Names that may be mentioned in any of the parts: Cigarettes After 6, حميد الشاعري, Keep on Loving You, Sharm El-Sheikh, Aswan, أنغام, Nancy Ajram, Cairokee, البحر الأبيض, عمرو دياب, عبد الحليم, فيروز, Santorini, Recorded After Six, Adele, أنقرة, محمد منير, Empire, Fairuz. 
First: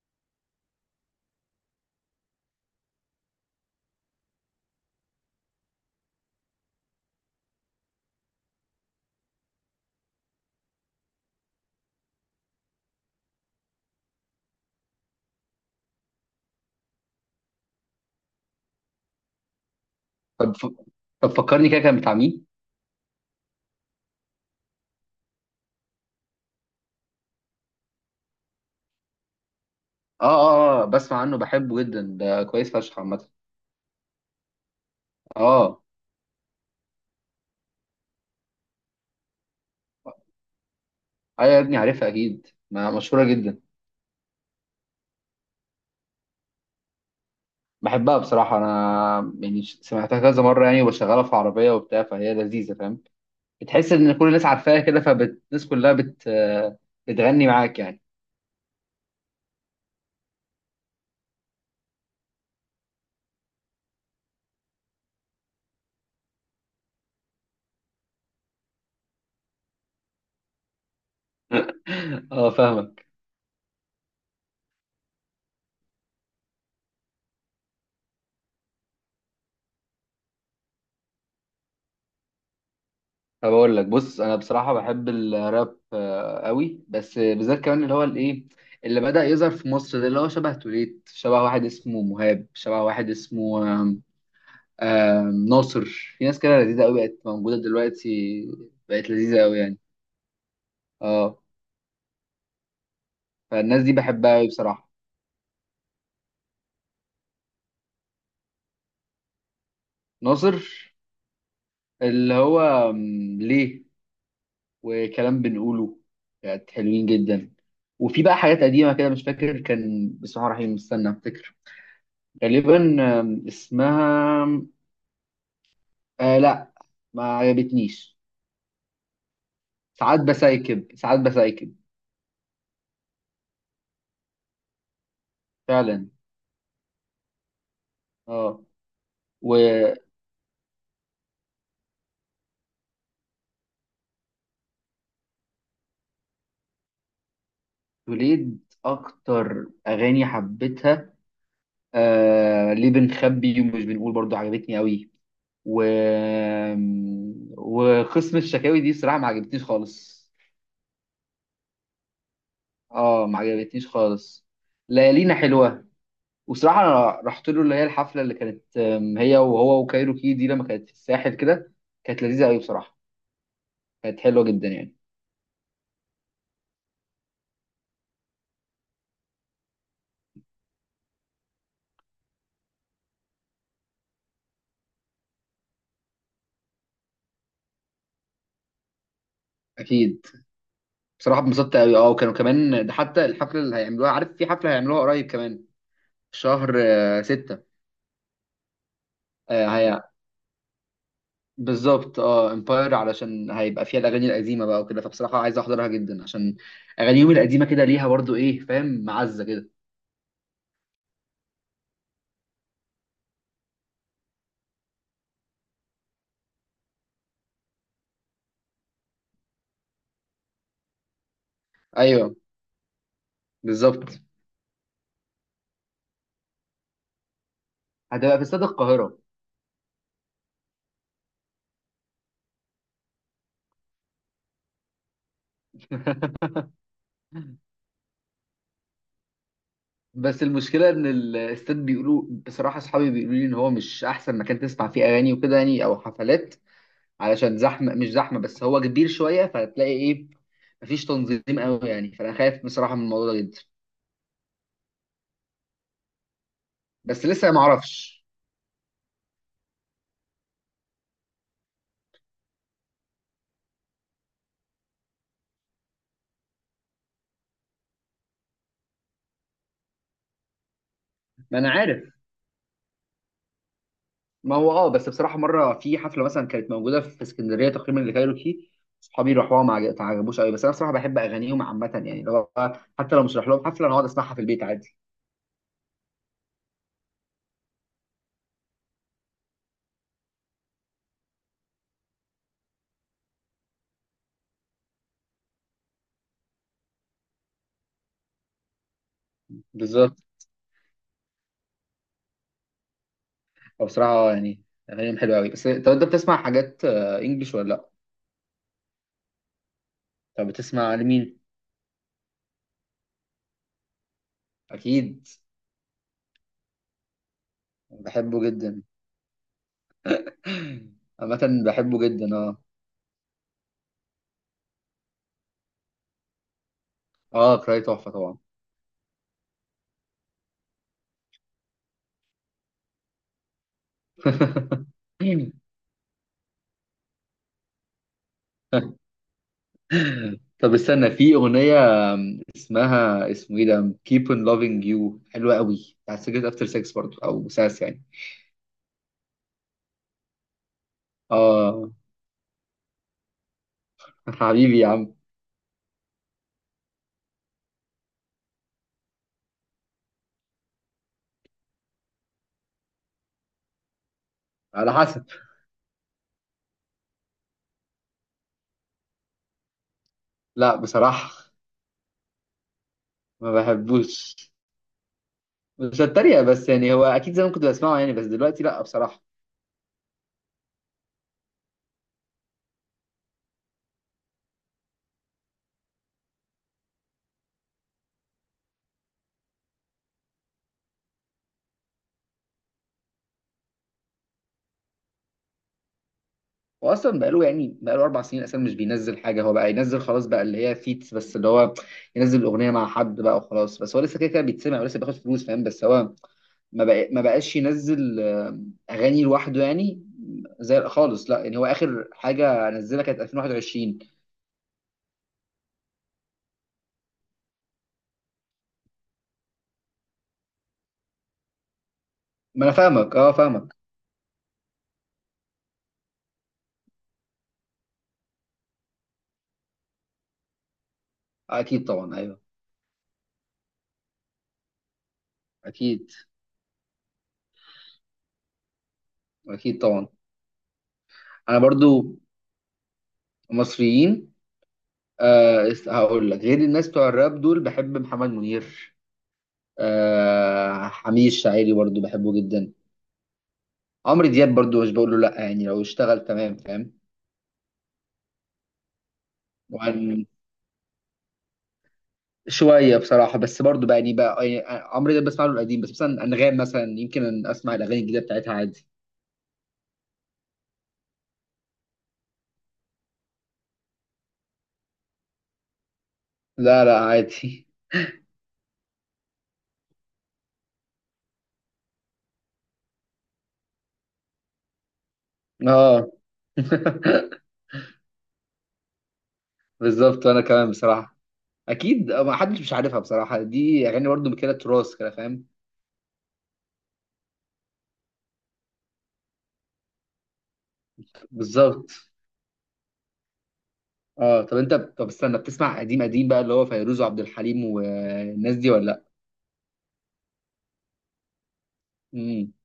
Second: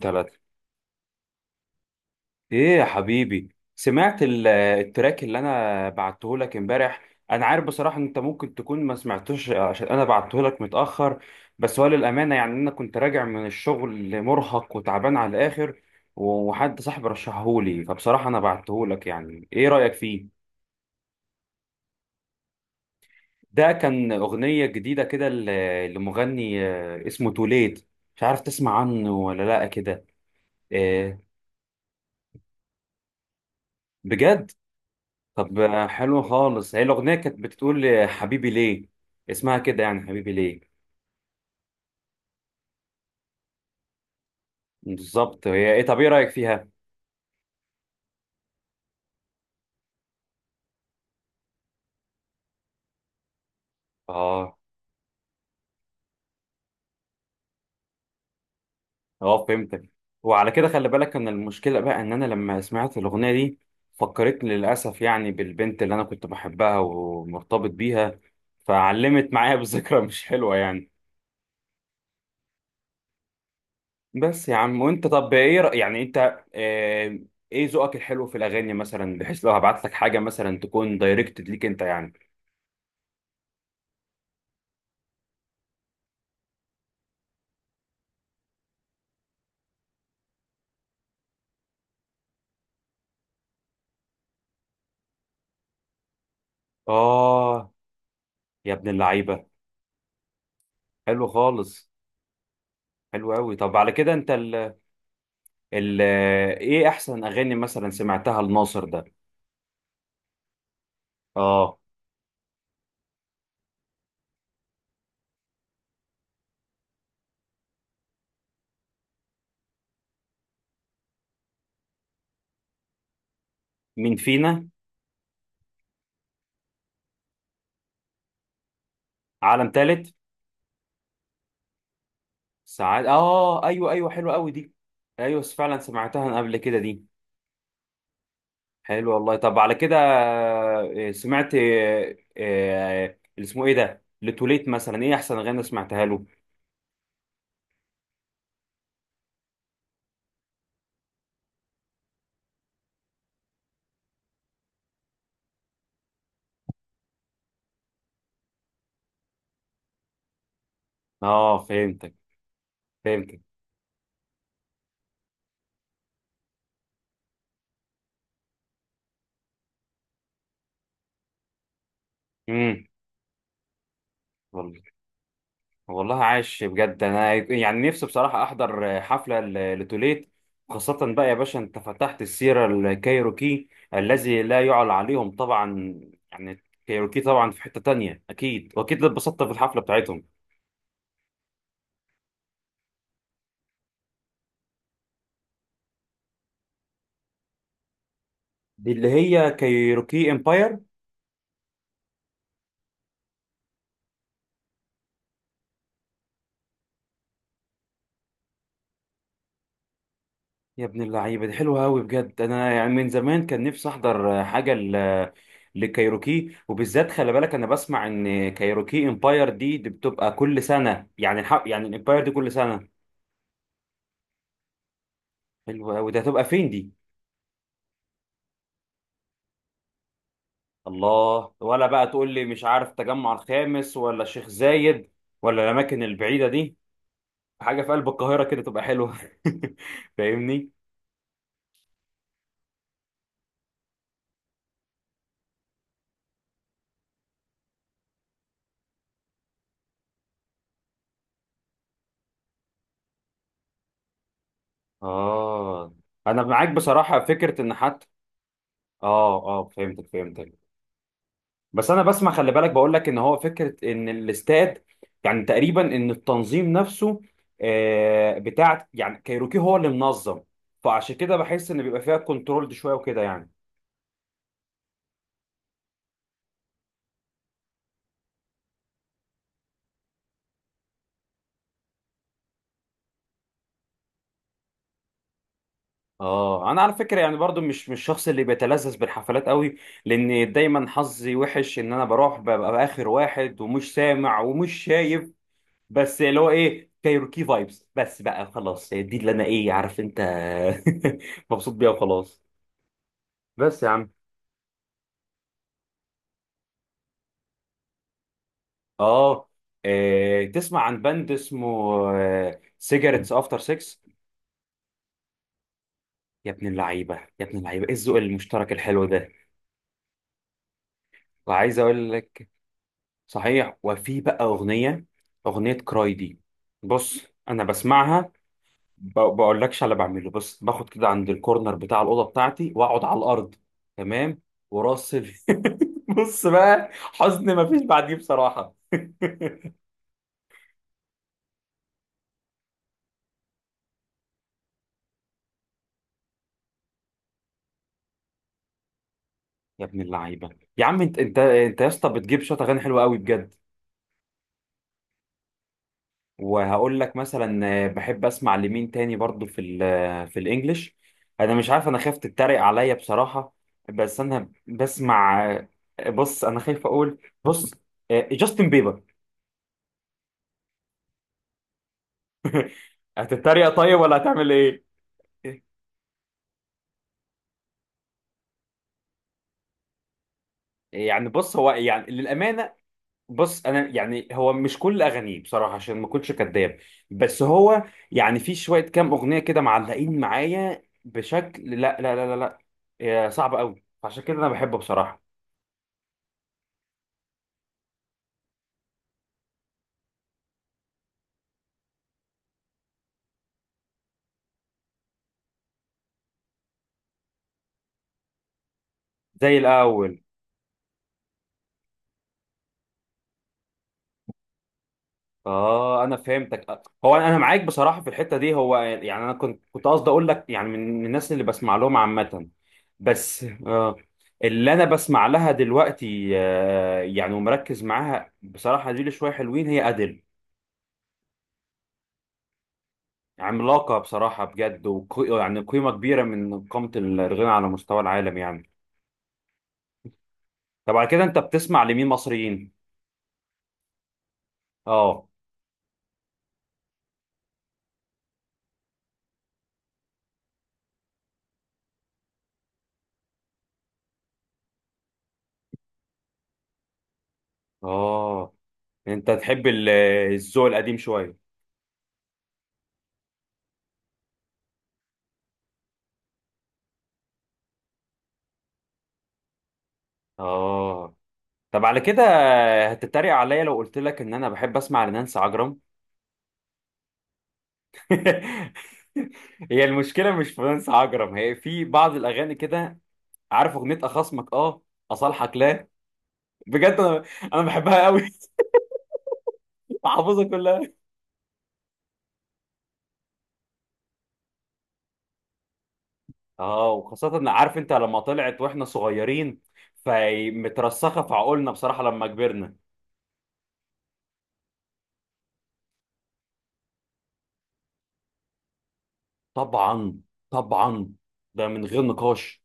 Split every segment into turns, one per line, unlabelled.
تلاتة. ايه يا حبيبي؟ سمعت التراك اللي انا بعته لك امبارح. انا عارف بصراحة ان انت ممكن تكون ما سمعتوش عشان انا بعته لك متأخر. بس هو للأمانة يعني انا كنت راجع من الشغل مرهق وتعبان على الاخر، وحد صاحبي رشحهولي، فبصراحة انا بعته لك. يعني ايه رأيك فيه؟
طب فكرني كده كان بتاع مين؟
ده كان أغنية جديدة كده لمغني، اسمه توليت. مش عارف تسمع عنه ولا لا كده.
اه بسمع
آه،
عنه، بحبه جدا، ده كويس فشخ عامة.
بجد. طب
اه،
حلو خالص. هي الأغنية كانت بتقول حبيبي ليه. اسمها كده يعني حبيبي ليه.
ايوه يا ابني، عارفها اكيد، ما مشهورة جدا.
بالظبط. هي ايه؟ طب ايه رأيك فيها؟
بحبها بصراحة، انا يعني سمعتها كذا مرة يعني، وبشغلها في عربية وبتاع، فهي لذيذة، فاهم؟ بتحس ان كل الناس
اه.
عارفاها كده، فالناس كلها بت آه، بتغني معاك يعني.
اه فهمتك. وعلى كده خلي بالك ان المشكلة بقى ان انا لما سمعت الأغنية دي فكرتني للأسف يعني بالبنت اللي انا كنت بحبها ومرتبط بيها، فعلمت معايا بذكرى مش حلوة يعني.
اه فاهمك.
بس يا عم وانت، طب ايه رأي يعني انت، آه، ايه ذوقك الحلو في الأغاني مثلا، بحيث لو هبعت لك حاجة مثلا تكون دايركتد ليك انت يعني.
طب اقول لك، بص انا بصراحه بحب الراب قوي، بس بالذات كمان اللي هو الايه اللي بدأ يظهر في مصر ده، اللي هو شبه توليت، شبه واحد اسمه مهاب، شبه واحد اسمه آم، آم، ناصر. في ناس كده لذيذه قوي بقت موجوده
اه
دلوقتي.
يا ابن
بقت لذيذه
اللعيبة.
قوي يعني.
حلو
اه.
خالص. حلو قوي. طب
فالناس
على
دي
كده انت
بحبها قوي
ال
بصراحه.
ال ايه احسن اغاني مثلا سمعتها لناصر ده؟
ناصر
اه.
اللي هو ليه، وكلام بنقوله، كانت حلوين جدا. وفي بقى حاجات قديمه كده مش فاكر، كان بسم الله الرحمن الرحيم، استنى افتكر، غالبا اسمها،
مين فينا؟
آه لا، ما عجبتنيش.
عالم تالت.
ساعات بسايكب
ساعات. اه ايوه ايوه حلو قوي دي. ايوه فعلا
فعلا.
سمعتها أنا قبل كده دي.
اه،
حلو والله. طب على كده سمعت اللي اسمه ايه ده لتوليت، مثلا ايه احسن اغاني سمعتها له؟
وتوليد اكتر اغاني حبيتها آه ليه بنخبي ومش بنقول، برضو عجبتني قوي. و آم، وقسم الشكاوي دي بصراحة ما عجبتنيش خالص.
اه فهمتك.
اه ما
فهمتك.
عجبتنيش خالص. ليالينا حلوة، وصراحة أنا رحت له اللي هي الحفلة اللي كانت هي وهو وكايروكي دي لما كانت في الساحل كده. كانت لذيذة قوي
امم
بصراحة. كانت حلوه جدا يعني.
والله عاش بجد. انا يعني نفسي بصراحه احضر حفله لتوليت، خاصه بقى يا باشا انت فتحت السيره. الكايروكي الذي لا يعلى عليهم طبعا. يعني كايروكي طبعا في حته تانية، اكيد واكيد اتبسطت في الحفله بتاعتهم.
اكيد. بصراحه اتبسطت قوي. اه، وكانوا كمان ده حتى الحفله اللي هيعملوها، عارف في حفله هيعملوها قريب كمان في شهر ستة.
دي اللي هي
آه هي،
كايروكي امباير.
بالظبط. اه امباير، علشان هيبقى فيها الاغاني القديمه بقى وكده، فبصراحه عايز احضرها جدا، عشان اغانيهم القديمه كده ليها برضو ايه، فاهم، معزه كده.
يا ابن اللعيبه، دي حلوه قوي بجد. انا يعني من زمان كان نفسي احضر حاجه لكايروكي. وبالذات خلي بالك انا بسمع ان كايروكي امباير دي بتبقى كل سنه يعني يعني الامباير دي
ايوه،
كل سنه.
بالظبط.
حلو قوي. ده هتبقى فين دي؟
هتبقى في استاد القاهره.
الله. ولا بقى تقول لي مش عارف تجمع الخامس ولا الشيخ زايد ولا الاماكن البعيده دي. حاجه في قلب القاهره كده تبقى حلوه.
بس
فاهمني.
المشكله ان الاستاد بيقولوا، بصراحه اصحابي بيقولوا لي ان هو مش احسن مكان تسمع فيه اغاني وكده يعني، او حفلات، علشان زحمه، مش زحمه بس هو كبير شويه، فهتلاقي ايه، مفيش تنظيم قوي يعني، فانا خايف بصراحه من الموضوع ده جدا.
اه انا معاك بصراحه.
بس لسه
فكره
ما
ان حتى.
اعرفش.
اه اه فهمتك فهمتك. بس انا بسمع، خلي بالك بقول لك ان هو فكره ان الاستاد، يعني تقريبا ان التنظيم نفسه بتاع يعني كايروكي هو اللي منظم، فعشان كده
ما
بحس
انا
ان بيبقى
عارف.
فيها كنترول شويه وكده يعني.
ما هو اه، بس بصراحه مره في حفله مثلا كانت موجوده في اسكندريه تقريبا اللي كايروكي، صحابي راحوها ما عجبوش قوي، بس انا بصراحه بحب اغانيهم عامه يعني، لو حتى لو مش رايح لهم حفله انا اقعد اسمعها في البيت عادي.
اه انا على فكره يعني برضو مش الشخص اللي بيتلذذ بالحفلات قوي، لان دايما حظي وحش ان انا بروح ببقى اخر واحد ومش سامع ومش شايف. بس اللي هو ايه، كايروكي فايبس بس بقى خلاص، دي اللي انا ايه عارف
بالظبط.
انت. مبسوط بيها وخلاص. بس يا عم.
فبصراحه يعني اغانيهم حلوه قوي. بس طب انت بتسمع حاجات انجلش ولا لا؟
اه.
طب
تسمع
بتسمع
عن باند
لمين؟
اسمه سيجارتس افتر 6؟
اكيد.
يا ابن اللعيبه يا ابن اللعيبه، ايه الذوق
بحبه
المشترك
جدا
الحلو ده.
عامة.
وعايز
بحبه
اقول
جدا
لك،
اه.
صحيح، وفي بقى أغنية، أغنية كراي دي. بص.
اه،
أنا
كراي تحفة
بسمعها.
طبعا.
بقولكش على بعمله بس، باخد كده عند الكورنر بتاع الأوضة بتاعتي وأقعد على الأرض. تمام. وراسل. بص بقى، حزن مفيش بعديه بصراحة.
طب استنى، في أغنية اسمها، اسمه ايه ده، Keep on Loving You، حلوة قوي، بتاعت سجلت افتر سكس برضه او ساس يعني.
يا ابن اللعيبة. يا عم أنت أنت أنت يا
اه.
اسطى، بتجيب شوية أغاني حلوة قوي بجد.
حبيبي يا عم.
وهقول لك مثلا، بحب اسمع لمين تاني برضو في ال آه، في الانجليش. انا مش عارف، انا خايف تتريق عليا بصراحة. بس انا
على حسب.
بسمع بص. انا خايف اقول. بص، جاستن بيبر.
لا بصراحة، ما
هتتريق طيب ولا
بحبوش.
هتعمل ايه؟
مش هتريق، بس يعني هو اكيد زمان كنت بسمعه يعني، بس دلوقتي لا بصراحة.
يعني بص هو يعني للأمانة. بص انا يعني هو مش كل اغانيه بصراحه عشان ما اكونش كداب. بس هو يعني في شويه كام اغنيه كده معلقين معايا بشكل لا لا لا لا لا. صعب قوي عشان كده انا بحبه بصراحه.
هو اصلا بقاله يعني، بقاله اربع سنين اصلا مش بينزل حاجه، هو بقى ينزل خلاص بقى اللي هي فيتس، بس اللي هو ينزل الاغنيه مع حد بقى وخلاص، بس هو لسه كده كده بيتسمع ولسه بياخد فلوس فاهم، بس هو ما بقاش ينزل اغاني
زي
لوحده يعني.
الاول.
زي خالص لا، يعني هو اخر حاجه نزلها كانت 2021.
اه انا فهمتك. هو انا، أنا معاك بصراحه في الحته دي، هو يعني انا كنت قصدي اقول لك يعني من الناس اللي بسمع لهم عامه.
ما انا فاهمك، اه
بس
فاهمك.
اللي انا بسمع لها دلوقتي يعني ومركز معاها بصراحه دي لي شويه حلوين، هي ادل.
اكيد طبعا، ايوه.
عملاقه بصراحه بجد، وقي يعني قيمه
اكيد،
كبيره من قامه الغنى على مستوى العالم يعني.
اكيد طبعا.
طب على كده انت
انا
بتسمع لمين
برضو.
مصريين؟
مصريين؟
اه.
آه هقول لك، غير الناس بتوع الراب دول، بحب محمد منير، آه حميد الشاعري برضو بحبه جدا، عمرو دياب برضو مش بقول له لا يعني لو اشتغل تمام، فاهم.
اه انت تحب ال-
وعن
الذوق القديم شويه.
شويه بصراحه، بس برضو بقى يعني عمرو دياب بسمع له القديم، بس مثلا انغام مثلا يمكن أن اسمع الاغاني الجديده بتاعتها عادي.
اه. طب على كده، هتتريق عليا لو قلت لك ان انا بحب اسمع لنانسي عجرم؟
لا لا عادي.
هي المشكله مش في نانسي عجرم، هي في بعض الاغاني كده. عارف اغنيه اخصمك؟ اه. اصالحك لا؟
اه.
بجد انا، انا بحبها قوي
بالظبط، وانا
حافظها
كمان
كلها.
بصراحه اكيد، ما حدش مش عارفها بصراحه، دي اغاني برضو كده تراث كده فاهم.
اه، وخاصه إن عارف انت لما طلعت واحنا صغيرين فمترسخه في عقولنا
بالظبط.
بصراحه لما كبرنا.
اه، طب انت، طب استنى، بتسمع قديم قديم بقى اللي هو فيروز وعبد الحليم والناس دي ولا لا؟
طبعا طبعا. ده من غير
امم.
نقاش.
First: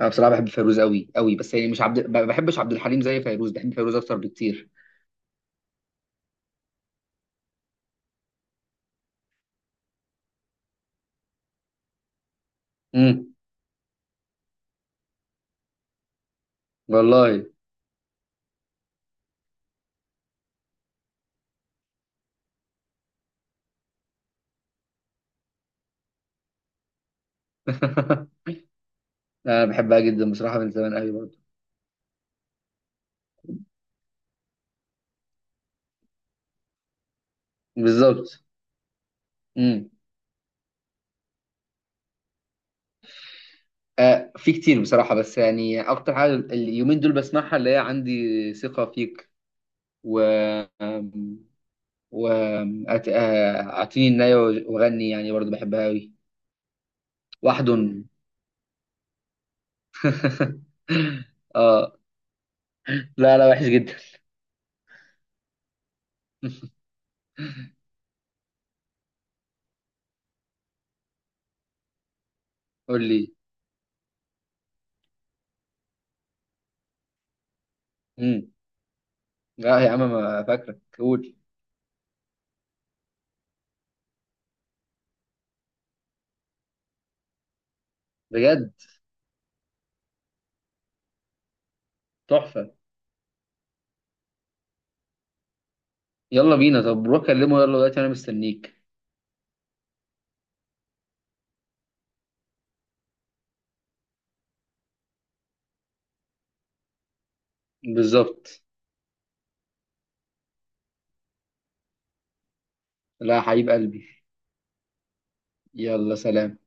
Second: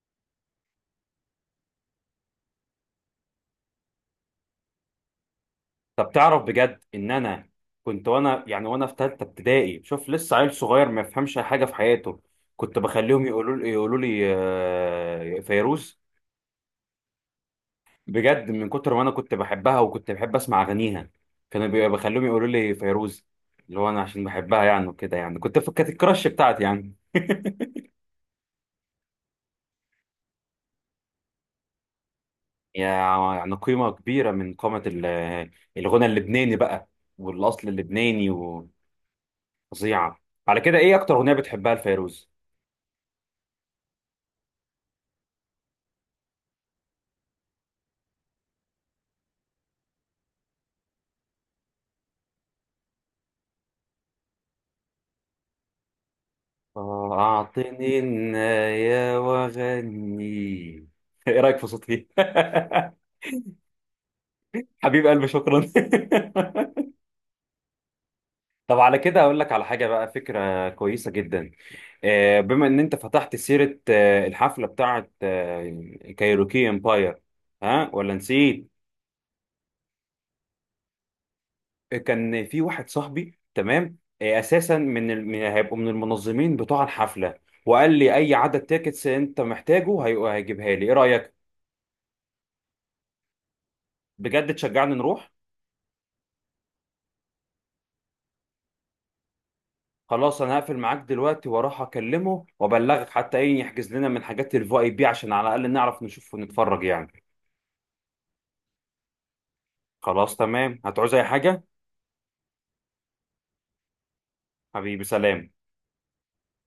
انا بصراحه بحب فيروز قوي قوي، بس يعني مش عبد، ما بحبش عبد الحليم زي فيروز، بحب فيروز اكتر بكتير.
طب تعرف بجد ان انا كنت وانا يعني وانا في ثالثه ابتدائي، شوف لسه عيل صغير ما يفهمش أي حاجه في حياته، كنت بخليهم
امم.
يقولوا لي فيروز.
والله.
بجد من كتر ما انا كنت بحبها وكنت بحب اسمع اغانيها كانوا بخليهم يقولوا لي فيروز، اللي هو انا عشان بحبها يعني وكده يعني. كنت كانت الكراش بتاعتي يعني.
انا بحبها جدا بصراحه من زمان قوي برضه.
يعني قيمه كبيره من قامه الغنى اللبناني بقى والاصل اللبناني.
بالظبط. امم.
وفظيعه. على كده ايه اكتر اغنيه بتحبها لفيروز؟
آه في كتير بصراحه، بس يعني اكتر حاجه اليومين دول بسمعها اللي هي عندي ثقه فيك، و آم، و آم، أت- آه، اعطيني النايه وغني يعني برضه بحبها قوي. وحد.
أعطني النايا وغني إيه رأيك في
اه
صوتي؟
لا لا، وحش جدا.
حبيب قلبي شكرا طب على كده أقول لك على حاجة بقى، فكرة كويسة جدا. بما إن أنت
قول لي.
فتحت سيرة الحفلة بتاعة كايروكي امباير. ها ولا
امم.
نسيت؟
لا يا عم ما فاكرك، قول.
كان في واحد صاحبي تمام أساسا من هيبقوا من المنظمين بتوع الحفلة، وقال لي أي عدد
بجد
تيكتس أنت محتاجه هيجيبها لي. إيه رأيك؟
تحفة.
بجد تشجعني نروح؟
يلا بينا، طب روح كلمه يلا دلوقتي انا مستنيك.
خلاص انا هقفل معاك دلوقتي واروح اكلمه وابلغك، حتى ايه، يحجز لنا من حاجات الفي اي بي عشان على الاقل نعرف نشوف ونتفرج يعني.
بالظبط.
خلاص تمام. هتعوز اي حاجة؟
لا يا حبيب قلبي.
حبيبي سلام.
يلا سلام.